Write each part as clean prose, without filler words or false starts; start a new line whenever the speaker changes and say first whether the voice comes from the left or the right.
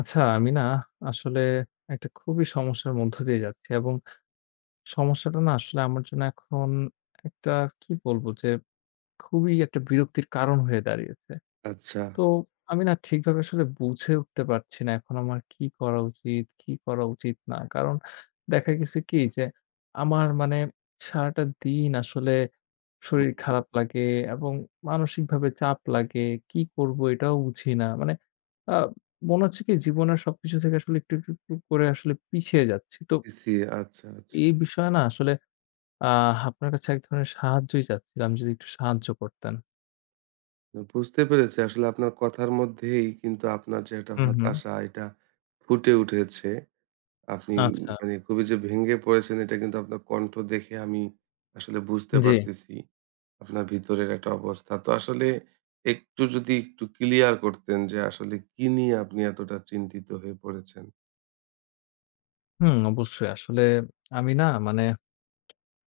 left: আচ্ছা আমি না আসলে একটা খুবই সমস্যার মধ্য দিয়ে যাচ্ছি এবং সমস্যাটা না আসলে আমার জন্য এখন একটা কি বলবো যে খুবই একটা বিরক্তির কারণ হয়ে দাঁড়িয়েছে।
right: আচ্ছা।
left: তো আমি না ঠিকভাবে আসলে বুঝে উঠতে পারছি না এখন আমার কি করা উচিত, কি করা উচিত না। কারণ দেখা গেছে কি যে আমার মানে সারাটা দিন আসলে
right: হুম,
left: শরীর
right: হুম।
left: খারাপ লাগে এবং মানসিকভাবে চাপ লাগে। কি করবো এটাও বুঝি না। মানে আ মনে হচ্ছে কি জীবনের সবকিছু থেকে আসলে একটু, একটু, একটু করে আসলে পিছিয়ে যাচ্ছি। তো
right: আচ্ছা, আচ্ছা।
left: এই বিষয়ে না আসলে আ আপনার কাছে এক ধরনের সাহায্যই চাচ্ছিলাম যদি একটু সাহায্য করতেন।
right: বুঝতে পেরেছি আসলে আপনার কথার মধ্যেই কিন্তু আপনার যে একটা
left: হুম, হুম।
right: হতাশা এটা ফুটে উঠেছে। আপনি
left: আচ্ছা।
right: মানে খুবই যে ভেঙে পড়েছেন এটা কিন্তু আপনার কণ্ঠ দেখে আমি আসলে বুঝতে
left: জি।
right: পারতেছি আপনার ভিতরের একটা অবস্থা। তো আসলে যদি একটু ক্লিয়ার করতেন যে আসলে কি নিয়ে আপনি এতটা চিন্তিত হয়ে পড়েছেন?
left: হুম, অবশ্যই। আসলে আমি না মানে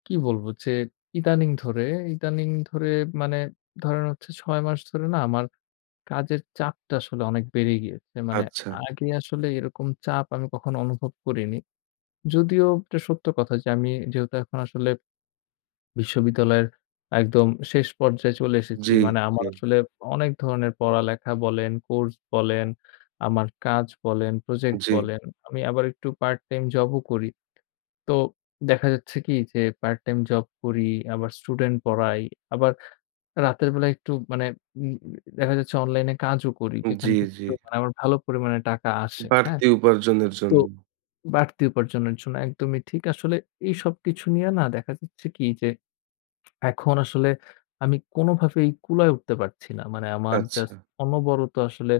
left: কি বলব যে ইদানিং ধরে, ইদানিং ধরে মানে ধরেন হচ্ছে ৬ মাস ধরে না আমার কাজের চাপটা আসলে অনেক বেড়ে গিয়েছে। মানে
right: আচ্ছা।
left: আগে আসলে এরকম চাপ আমি কখনো অনুভব করিনি। যদিও এটা সত্য কথা যে আমি যেহেতু এখন আসলে বিশ্ববিদ্যালয়ের একদম শেষ পর্যায়ে চলে এসেছি।
right: জি,
left: মানে
right: জি,
left: আমার আসলে অনেক ধরনের পড়ালেখা বলেন, কোর্স বলেন, আমার কাজ বলেন, প্রজেক্ট
right: জি,
left: বলেন, আমি আবার একটু পার্ট টাইম জবও করি। তো দেখা যাচ্ছে কি যে পার্ট টাইম জব করি, আবার স্টুডেন্ট পড়াই, আবার রাতের বেলা একটু মানে উম দেখা যাচ্ছে অনলাইনে কাজও করি। যেখান
right: জি,
left: থেকে
right: জি।
left: একটু মানে আমার ভালো পরিমাণে টাকা আসে। হ্যাঁ?
right: বাড়তি উপার্জনের
left: তো
right: জন্য।
left: বাড়তি উপার্জনের জন্য একদমই ঠিক। আসলে এই সবকিছু নিয়ে না দেখা যাচ্ছে কি যে এখন আসলে আমি কোনোভাবেই কুলায় উঠতে পারছি না। মানে আমার
right: আচ্ছা।
left: জাস্ট অনবরত আসলে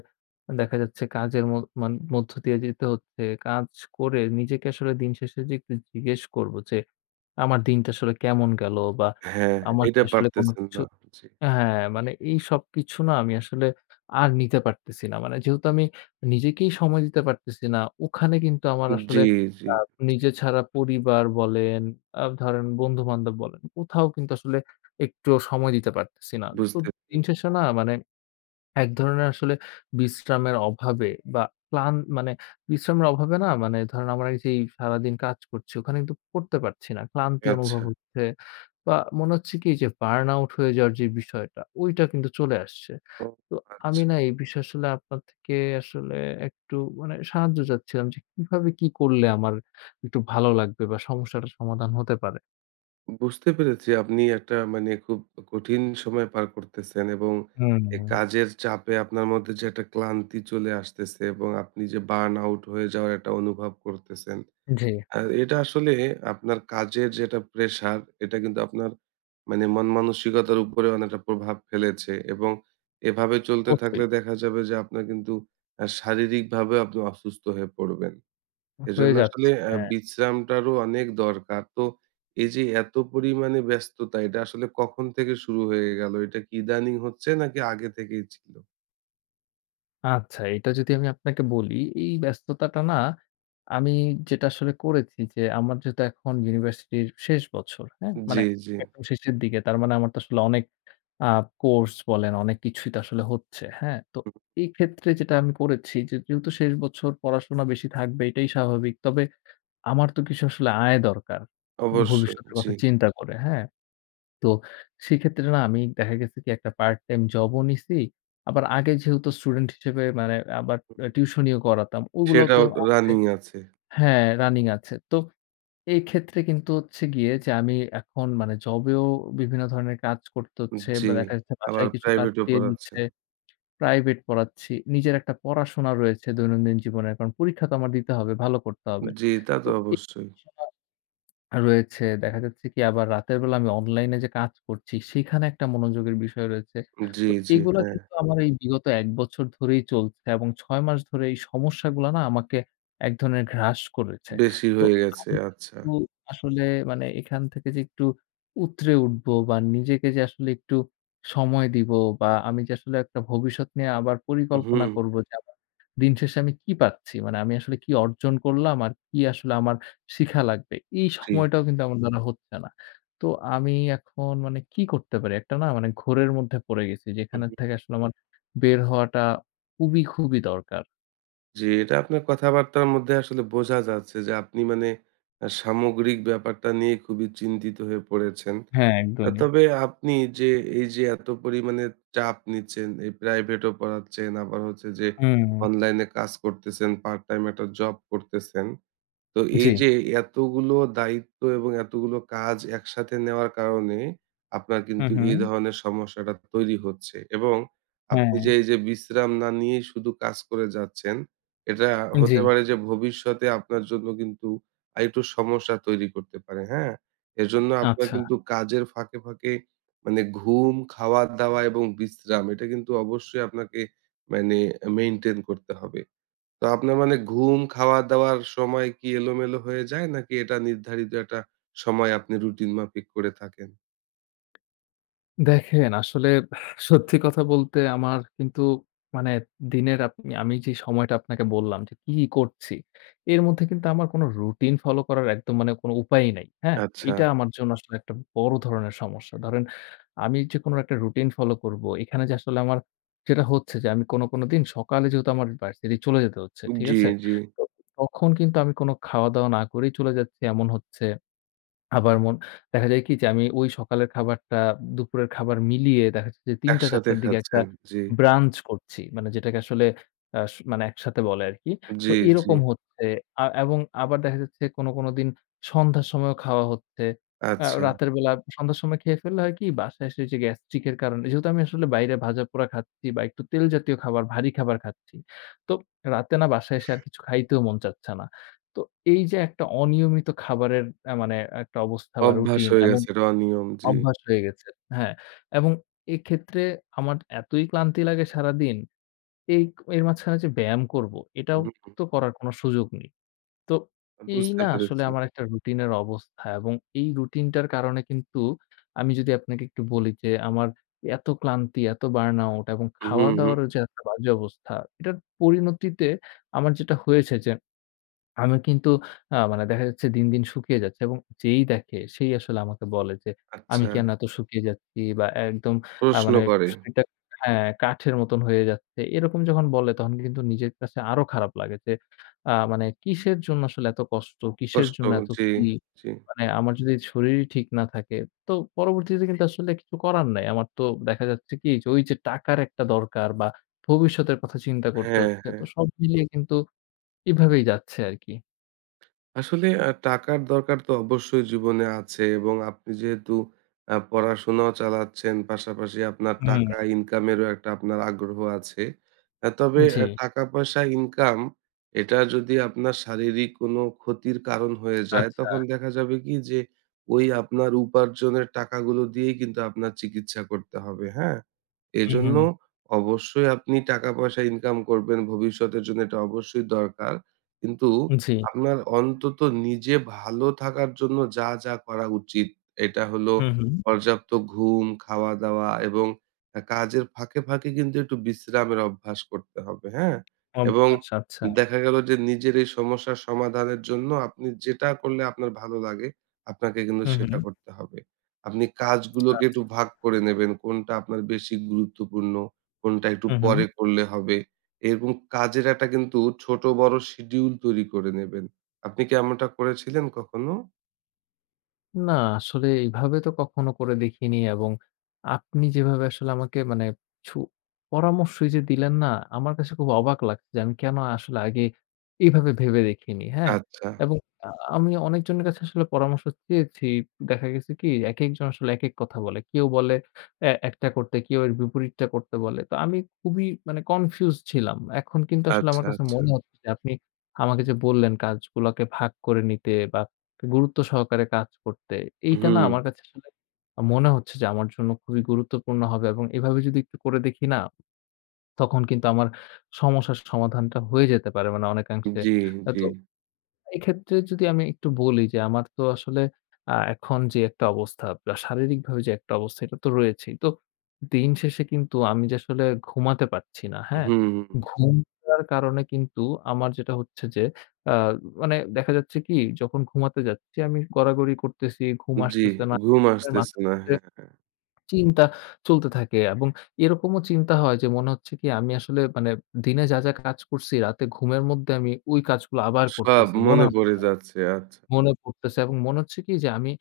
left: দেখা যাচ্ছে কাজের মান মধ্য দিয়ে যেতে হচ্ছে। কাজ করে নিজেকে আসলে দিন শেষে যে একটু জিজ্ঞেস করব যে, আমার দিনটা আসলে কেমন গেল? বা
right: হ্যাঁ,
left: আমার কি
right: এটা
left: আসলে কোনো
right: পারতেছেন
left: কিছু
right: না। জি,
left: হ্যাঁ, মানে এই সবকিছু না আমি আসলে আর নিতে পারতেছি না। মানে যেহেতু আমি নিজেকেই সময় দিতে পারতেছি না, ওখানে কিন্তু আমার
right: জি, জি,
left: আসলে
right: জি।
left: আ নিজে ছাড়া পরিবার বলেন, ধরেন বন্ধু-বান্ধব বলেন, কোথাও কিন্তু আসলে একটুও সময় দিতে পারতেছি না। তো
right: বুঝতে পেরেছি।
left: দিন শেষে না মানে এক ধরনের আসলে বিশ্রামের অভাবে বা প্লান মানে বিশ্রামের অভাবে না মানে ধরেন আমরা এই যে এই সারাদিন কাজ করছি ওখানে কিন্তু করতে পারছি না। ক্লান্তি অনুভব
right: আচ্ছা।
left: হচ্ছে বা মনে হচ্ছে কি যে বার্ন আউট হয়ে যাওয়ার যে বিষয়টা ওইটা কিন্তু চলে আসছে।
right: ও
left: তো আমি
right: আচ্ছা।
left: না এই বিষয়ে আসলে আপনার থেকে আসলে একটু মানে সাহায্য চাচ্ছিলাম যে কিভাবে কি করলে আমার একটু ভালো লাগবে বা সমস্যাটার সমাধান হতে পারে?
right: বুঝতে পেরেছি আপনি একটা মানে খুব কঠিন সময় পার করতেছেন এবং এই
left: হুম,
right: কাজের চাপে আপনার মধ্যে যে একটা ক্লান্তি চলে আসতেছে এবং আপনি যে বার্ন আউট হয়ে যাওয়ার একটা অনুভব করতেছেন।
left: জি,
right: আর এটা আসলে আপনার কাজের যেটা প্রেশার এটা কিন্তু আপনার মানে মন মানসিকতার উপরে অনেকটা প্রভাব ফেলেছে এবং এভাবে চলতে
left: অবশ্যই।
right: থাকলে দেখা যাবে যে আপনার কিন্তু শারীরিক ভাবে আপনি অসুস্থ হয়ে পড়বেন।
left: হয়ে
right: এজন্য আসলে
left: যাচ্ছে। হ্যাঁ।
right: বিশ্রামটারও অনেক দরকার। তো এই যে এত পরিমাণে ব্যস্ততা এটা আসলে কখন থেকে শুরু হয়ে গেল, এটা কি ইদানিং হচ্ছে নাকি আগে থেকেই ছিল?
left: আচ্ছা, এটা যদি আমি আপনাকে বলি, এই ব্যস্ততাটা না আমি যেটা আসলে করেছি যে, আমার যেহেতু এখন ইউনিভার্সিটির শেষ বছর, হ্যাঁ? মানে
right: জি জি
left: একদম শেষের দিকে। তার মানে আমার তো আসলে অনেক আ কোর্স বলেন, অনেক কিছুই তো আসলে হচ্ছে, হ্যাঁ? তো
right: হুম,
left: এই ক্ষেত্রে যেটা আমি করেছি যে, যেহেতু শেষ বছর পড়াশোনা বেশি থাকবে এটাই স্বাভাবিক। তবে আমার তো কিছু আসলে আয় দরকার।
right: অবশ্যই
left: ভবিষ্যতের
right: জি।
left: কথা চিন্তা করে, হ্যাঁ? তো সেক্ষেত্রে না আমি দেখা গেছে কি একটা পার্ট টাইম জবও নিছি। আবার আগে যেহেতু স্টুডেন্ট হিসেবে মানে আবার টিউশনিও করাতাম। ওগুলাও তো
right: সেটাও
left: আছে
right: রানিং আছে।
left: হ্যাঁ, রানিং আছে। তো এই ক্ষেত্রে কিন্তু হচ্ছে গিয়ে যে আমি এখন মানে জবেও বিভিন্ন ধরনের কাজ করতে হচ্ছে
right: জি,
left: বা দেখা যাচ্ছে
right: আবার
left: বাসায় কিছু কাজ
right: প্রাইভেটেও
left: দিয়ে দিচ্ছে,
right: পড়াচ্ছেন।
left: প্রাইভেট পড়াচ্ছি। নিজের একটা পড়াশোনা রয়েছে দৈনন্দিন জীবনে। কারণ পরীক্ষা তো আমার দিতে হবে, ভালো করতে হবে।
right: জি, তা তো
left: তো এই
right: অবশ্যই।
left: রয়েছে। দেখা যাচ্ছে কি আবার রাতের বেলা আমি অনলাইনে যে কাজ করছি, সেখানে একটা মনোযোগের বিষয় রয়েছে।
right: জি,
left: তো
right: জি,
left: এগুলা
right: হ্যাঁ।
left: কিন্তু আমার এই বিগত ১ বছর ধরেই চলছে এবং ৬ মাস ধরে এই সমস্যাগুলা না আমাকে এক ধরনের গ্রাস করেছে।
right: বেশি
left: তো
right: হয়ে গেছে।
left: আমি
right: আচ্ছা।
left: কিন্তু আসলে মানে এখান থেকে যে একটু উতরে উঠবো বা নিজেকে যে আসলে একটু সময় দিব বা আমি যে আসলে একটা ভবিষ্যৎ নিয়ে আবার
right: হুম,
left: পরিকল্পনা করব যে আমার দিন শেষে আমি কি পাচ্ছি? মানে আমি আসলে কি অর্জন করলাম? আর কি আসলে আমার শিখা লাগবে। এই
right: জি,
left: সময়টাও কিন্তু আমার হুম। দ্বারা হচ্ছে না। তো আমি এখন মানে কি করতে পারি? একটা না মানে ঘোরের মধ্যে পড়ে গেছি।
right: হুম,
left: যেখানের থেকে আসলে আমার বের হওয়াটা খুবই, খুবই দরকার।
right: জি। এটা আপনার কথাবার্তার মধ্যে আসলে বোঝা যাচ্ছে যে আপনি মানে সামগ্রিক ব্যাপারটা নিয়ে খুবই চিন্তিত হয়ে পড়েছেন।
left: হ্যাঁ, একদমই।
right: তবে আপনি যে এই যে এত পরিমাণে চাপ নিচ্ছেন, এই প্রাইভেটও পড়াচ্ছেন, আবার হচ্ছে যে
left: হুম,
right: অনলাইনে কাজ করতেছেন, পার্ট টাইম একটা জব করতেছেন। তো
left: জি।
right: এই যে এতগুলো দায়িত্ব এবং এতগুলো কাজ একসাথে নেওয়ার কারণে আপনার
left: হু,
right: কিন্তু
left: হু।
right: এই ধরনের সমস্যাটা তৈরি হচ্ছে এবং আপনি
left: হ্যাঁ,
right: যে এই যে বিশ্রাম না নিয়ে শুধু কাজ করে যাচ্ছেন এটা
left: জি।
right: হতে পারে যে ভবিষ্যতে আপনার জন্য কিন্তু আর একটু সমস্যা তৈরি করতে পারে, হ্যাঁ? এজন্য আপনার
left: আচ্ছা।
right: কিন্তু কাজের ফাঁকে ফাঁকে মানে ঘুম খাওয়া দাওয়া এবং বিশ্রাম এটা কিন্তু অবশ্যই আপনাকে মানে মেনটেন করতে হবে। তো আপনার মানে ঘুম, খাওয়া-দাওয়ার সময় কি এলোমেলো হয়ে যায়? নাকি এটা নির্ধারিত একটা সময় আপনি রুটিন মাফিক করে থাকেন?
left: দেখেন, আসলে সত্যি কথা বলতে আমার কিন্তু মানে দিনের আপনি আমি যে সময়টা আপনাকে বললাম যে কি, কি করছি, এর মধ্যে কিন্তু আমার কোনো রুটিন ফলো করার একদম মানে কোনো উপায়ই নাই। হ্যাঁ?
right: আচ্ছা।
left: এটা আমার জন্য আসলে একটা বড় ধরনের সমস্যা। ধরেন আমি যে কোনো একটা রুটিন ফলো করবো, এখানে যে আসলে আমার যেটা হচ্ছে যে আমি কোনো, কোনো দিন সকালে যেহেতু আমার ভার্সিটি চলে যেতে হচ্ছে। ঠিক
right: জি,
left: আছে?
right: জি।
left: তো তখন কিন্তু আমি কোনো খাওয়া-দাওয়া না করেই চলে যাচ্ছি। এমন হচ্ছে। আবার মন দেখা যায় কি যে আমি ওই সকালের খাবারটা দুপুরের খাবার মিলিয়ে দেখা যাচ্ছে যে ৩টা ৪
right: একসাথে
left: টার দিকে একটা
right: খাচ্ছেন। জি,
left: ব্রাঞ্চ করছি। মানে যেটাকে আসলে আ স মানে একসাথে বলে আরকি।
right: জি,
left: তো
right: জি।
left: এরকম হচ্ছে এবং আবার দেখা যাচ্ছে কোনো, কোনো দিন সন্ধ্যার সময়ও খাওয়া হচ্ছে।
right: আচ্ছা।
left: রাতের বেলা সন্ধ্যার সময় খেয়ে ফেললে হয় কি বাসায় এসে যে গ্যাস্ট্রিক এর কারণে যেহেতু আমি আসলে বাইরে ভাজাপোড়া খাচ্ছি বা একটু তেল জাতীয় খাবার, ভারী খাবার খাচ্ছি। তো রাতে না বাসায় এসে আর কিছু খাইতেও মন চাচ্ছে না। তো এই যে একটা অনিয়মিত খাবারের মানে একটা অবস্থা বা
right: অভ্যাস
left: রুটিন
right: হয়ে
left: এবং
right: গেছে, এটা অনিয়ম। জি।
left: অভ্যাস হয়ে গেছে। হ্যাঁ, এবং এক্ষেত্রে আমার এতই ক্লান্তি লাগে সারাদিন, এই এর মাঝখানে যে ব্যায়াম করব, এটাও
right: হুম,
left: তো করার কোনো সুযোগ নেই। তো এই
right: বুঝতে
left: না আসলে
right: পেরেছি।
left: আমার একটা রুটিনের অবস্থা এবং এই রুটিনটার কারণে কিন্তু আমি যদি আপনাকে একটু বলি যে আমার এত ক্লান্তি, এত বার্ন আউট এবং
right: হুম, হুম।
left: খাওয়া-দাওয়ারও যে একটা বাজে অবস্থা, এটার পরিণতিতে আমার যেটা হয়েছে যে আমি কিন্তু মানে দেখা যাচ্ছে দিন, দিন শুকিয়ে যাচ্ছি এবং যেই দেখে সেই আসলে আমাকে বলে যে, "আমি
right: আচ্ছা।
left: কেন এত শুকিয়ে যাচ্ছি?" বা একদম
right: প্রশ্ন
left: মানে
right: করে।
left: শরীরটা হ্যাঁ, কাঠের মতন হয়ে যাচ্ছে। এরকম যখন বলে তখন কিন্তু নিজের কাছে আরো খারাপ লাগে যে, মানে কিসের জন্য আসলে এত কষ্ট? কিসের
right: কষ্ট।
left: জন্য এত
right: জি,
left: কি?
right: জি।
left: মানে আমার যদি শরীরই ঠিক না থাকে, তো পরবর্তীতে কিন্তু আসলে কিছু করার নাই। আমার তো দেখা যাচ্ছে কি যে, ওই যে টাকার একটা দরকার বা ভবিষ্যতের কথা চিন্তা করতে
right: হ্যাঁ,
left: হচ্ছে।
right: হ্যাঁ।
left: তো সব মিলিয়ে কিন্তু এভাবেই যাচ্ছে আরকি।
right: আসলে টাকার দরকার তো অবশ্যই জীবনে আছে এবং আপনি যেহেতু পড়াশোনাও চালাচ্ছেন, পাশাপাশি আপনার
left: হুম,
right: টাকা ইনকামেরও একটা আপনার আগ্রহ আছে। তবে
left: জি।
right: টাকা-পয়সা ইনকাম এটা যদি আপনার শারীরিক কোনো ক্ষতির কারণ হয়ে যায়,
left: আচ্ছা।
right: তখন দেখা যাবে কি যে ওই আপনার উপার্জনের টাকাগুলো দিয়েই কিন্তু আপনার চিকিৎসা করতে হবে, হ্যাঁ?
left: হুম,
right: এজন্য
left: হুম।
right: অবশ্যই আপনি টাকা-পয়সা ইনকাম করবেন ভবিষ্যতের জন্য, এটা অবশ্যই দরকার। কিন্তু
left: জি।
right: আপনার অন্তত নিজে ভালো থাকার জন্য যা, যা করা উচিত এটা হলো
left: হুম, হুম।
right: পর্যাপ্ত ঘুম, খাওয়া-দাওয়া এবং কাজের ফাঁকে, ফাঁকে কিন্তু একটু বিশ্রামের অভ্যাস করতে হবে, হ্যাঁ? এবং
left: অভ্যাস আচ্ছা।
right: দেখা গেল যে নিজের এই সমস্যার সমাধানের জন্য আপনি যেটা করলে আপনার ভালো লাগে আপনাকে কিন্তু
left: হুম, হুম।
right: সেটা করতে হবে। আপনি কাজগুলোকে
left: আচ্ছা।
right: একটু ভাগ করে নেবেন। কোনটা আপনার বেশি গুরুত্বপূর্ণ, কোনটা একটু
left: হুম, হুম।
right: পরে করলে হবে। এরকম কাজের একটা কিন্তু ছোট বড় শিডিউল তৈরি করে নেবেন। আপনি কি এমনটা করেছিলেন কখনো?
left: না, আসলে এইভাবে তো কখনো করে দেখিনি এবং আপনি যেভাবে আসলে আমাকে মানে কিছু পরামর্শই যে দিলেন না, আমার কাছে খুব অবাক লাগছে যে আমি কেন আসলে আগে এইভাবে ভেবে দেখিনি, হ্যাঁ?
right: আচ্ছা,
left: এবং আ আমি অনেকজনের কাছে আসলে পরামর্শ চেয়েছি। দেখা গেছে কি একেকজন আসলে একেক কথা বলে। কেউ বলে এ একটা করতে, কেউ এর বিপরীতটা করতে বলে। তো আমি খুবই মানে কনফিউজড ছিলাম। এখন কিন্তু আসলে
right: আচ্ছা,
left: আমার কাছে
right: আচ্ছা।
left: মনে হচ্ছে যে আপনি আমাকে যে বললেন কাজগুলাকে ভাগ করে নিতে বা গুরুত্ব সহকারে কাজ করতে। এইটা না
right: হুম,
left: আমার কাছে আসলে মনে হচ্ছে যে আমার জন্য খুবই গুরুত্বপূর্ণ হবে এবং এভাবে যদি একটু করে দেখি না, তখন কিন্তু আমার সমস্যার সমাধানটা হয়ে যেতে পারে মানে অনেকাংশে।
right: জি, জি।
left: তো এক্ষেত্রে যদি আমি একটু বলি যে আমার তো আসলে এখন যে একটা অবস্থা বা শারীরিকভাবে যে একটা অবস্থা এটা তো রয়েছেই। তো দিন শেষে কিন্তু আমি যে আসলে ঘুমাতে পারছি না, হ্যাঁ?
right: হুম, হুম,
left: হুম। ঘুমটার কারণে কিন্তু আমার যেটা হচ্ছে যে আ মানে দেখা যাচ্ছে কি যখন ঘুমাতে যাচ্ছি আমি গড়াগড়ি করতেছি, ঘুম
right: জি,
left: আসতেছে না। এক
right: ঘুম
left: ধরনের
right: আসতেছে
left: মাথার
right: না।
left: মধ্যে
right: হ্যাঁ, হ্যাঁ।
left: চিন্তা চলতে থাকে এবং এরকমও চিন্তা হয় যে মনে হচ্ছে কি আমি আসলে মানে দিনে যা, যা কাজ করছি রাতে ঘুমের মধ্যে আমি ওই কাজগুলো আবার
right: সব
left: করতেছি। মনে
right: মনে
left: হচ্ছে
right: পড়ে যাচ্ছে। আচ্ছা।
left: মনে পড়তেছে এবং মনে হচ্ছে কি যে আমি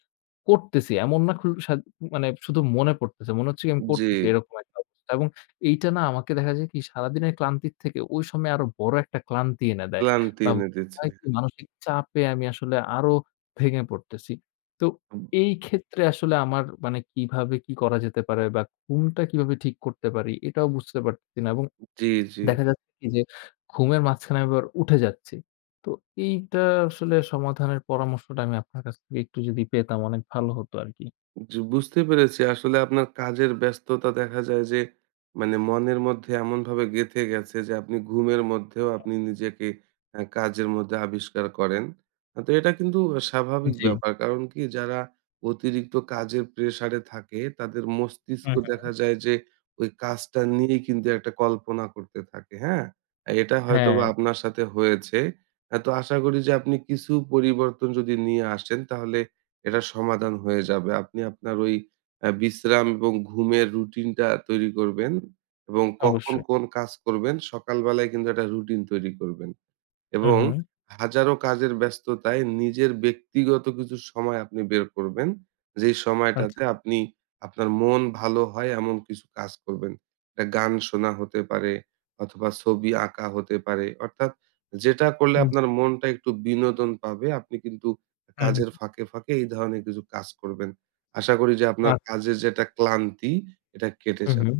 left: করতেছি। এমন না খু সা মানে শুধু মনে পড়তেছে। মনে হচ্ছে কি আমি
right: জি,
left: করতেছি এরকম একটা অবস্থা এবং এইটা না আমাকে দেখা যায় কি সারাদিনের ক্লান্তির থেকে ওই সময় আরো বড় একটা ক্লান্তি এনে দেয়।
right: ক্লান্তি
left: বা
right: এনে দিচ্ছে।
left: হয় কি মানসিক চাপে আমি আসলে আরো ভেঙে পড়তেছি। তো এই ক্ষেত্রে আসলে আমার মানে কিভাবে কি করা যেতে পারে বা ঘুমটা কিভাবে ঠিক করতে পারি এটাও বুঝতে পারতেছি না এবং
right: জি, জি।
left: দেখা যাচ্ছে কি যে ঘুমের মাঝখানে আমি আবার উঠে যাচ্ছি। তো এইটা আসলে সমাধানের পরামর্শটা আমি আপনার কাছ থেকে একটু যদি পেতাম অনেক ভালো হতো আরকি।
right: জি, বুঝতে পেরেছি। আসলে আপনার কাজের ব্যস্ততা দেখা যায় যে মানে মনের মধ্যে এমনভাবে গেঁথে গেছে যে আপনি ঘুমের মধ্যেও আপনি নিজেকে কাজের মধ্যে আবিষ্কার করেন। তো এটা কিন্তু স্বাভাবিক
left: জি।
right: ব্যাপার। কারণ কি যারা অতিরিক্ত কাজের প্রেশারে থাকে তাদের মস্তিষ্ক
left: হুম, হুম।
right: দেখা যায় যে ওই কাজটা নিয়েই কিন্তু একটা কল্পনা করতে থাকে, হ্যাঁ? আর এটা হয়তোবা
left: হ্যাঁ,
right: আপনার সাথে হয়েছে। তো আশা করি যে আপনি কিছু পরিবর্তন যদি নিয়ে আসেন তাহলে এটার সমাধান হয়ে যাবে। আপনি আপনার ওই বিশ্রাম এবং ঘুমের রুটিনটা তৈরি করবেন এবং কখন
left: অবশ্যই।
right: কোন কাজ করবেন সকালবেলায় কিন্তু একটা রুটিন তৈরি করবেন।
left: হুম,
right: এবং
left: হুম।
right: হাজারো কাজের ব্যস্ততায় নিজের ব্যক্তিগত কিছু সময় আপনি বের করবেন। যেই
left: আচ্ছা।
right: সময়টাতে আপনি আপনার মন ভালো হয় এমন কিছু কাজ করবেন। এটা গান শোনা হতে পারে অথবা ছবি আঁকা হতে পারে। অর্থাৎ যেটা করলে
left: জি।
right: আপনার মনটা একটু বিনোদন পাবে, আপনি কিন্তু
left: হুম, হুম।
right: কাজের ফাঁকে, ফাঁকে এই ধরনের কিছু কাজ করবেন। আশা করি যে আপনার
left: আচ্ছা।
right: কাজের যে একটা ক্লান্তি এটা কেটে
left: হুম,
right: যাবে।
left: হুম।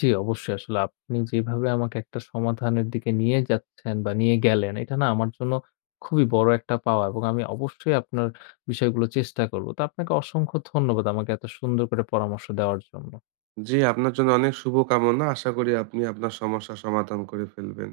left: জি, অবশ্যই আসলে আপনি যেভাবে আমাকে একটা সমাধানের দিকে নিয়ে যাচ্ছেন বা নিয়ে গেলেন, এটা না আমার জন্য খুবই বড় একটা পাওয়া এবং আমি অবশ্যই আপনার বিষয়গুলো চেষ্টা করব। তো আপনাকে অসংখ্য ধন্যবাদ আমাকে এত সুন্দর করে পরামর্শ দেওয়ার জন্য।
right: জি, আপনার জন্য অনেক শুভকামনা। আশা করি আপনি আপনার সমস্যা সমাধান করে ফেলবেন।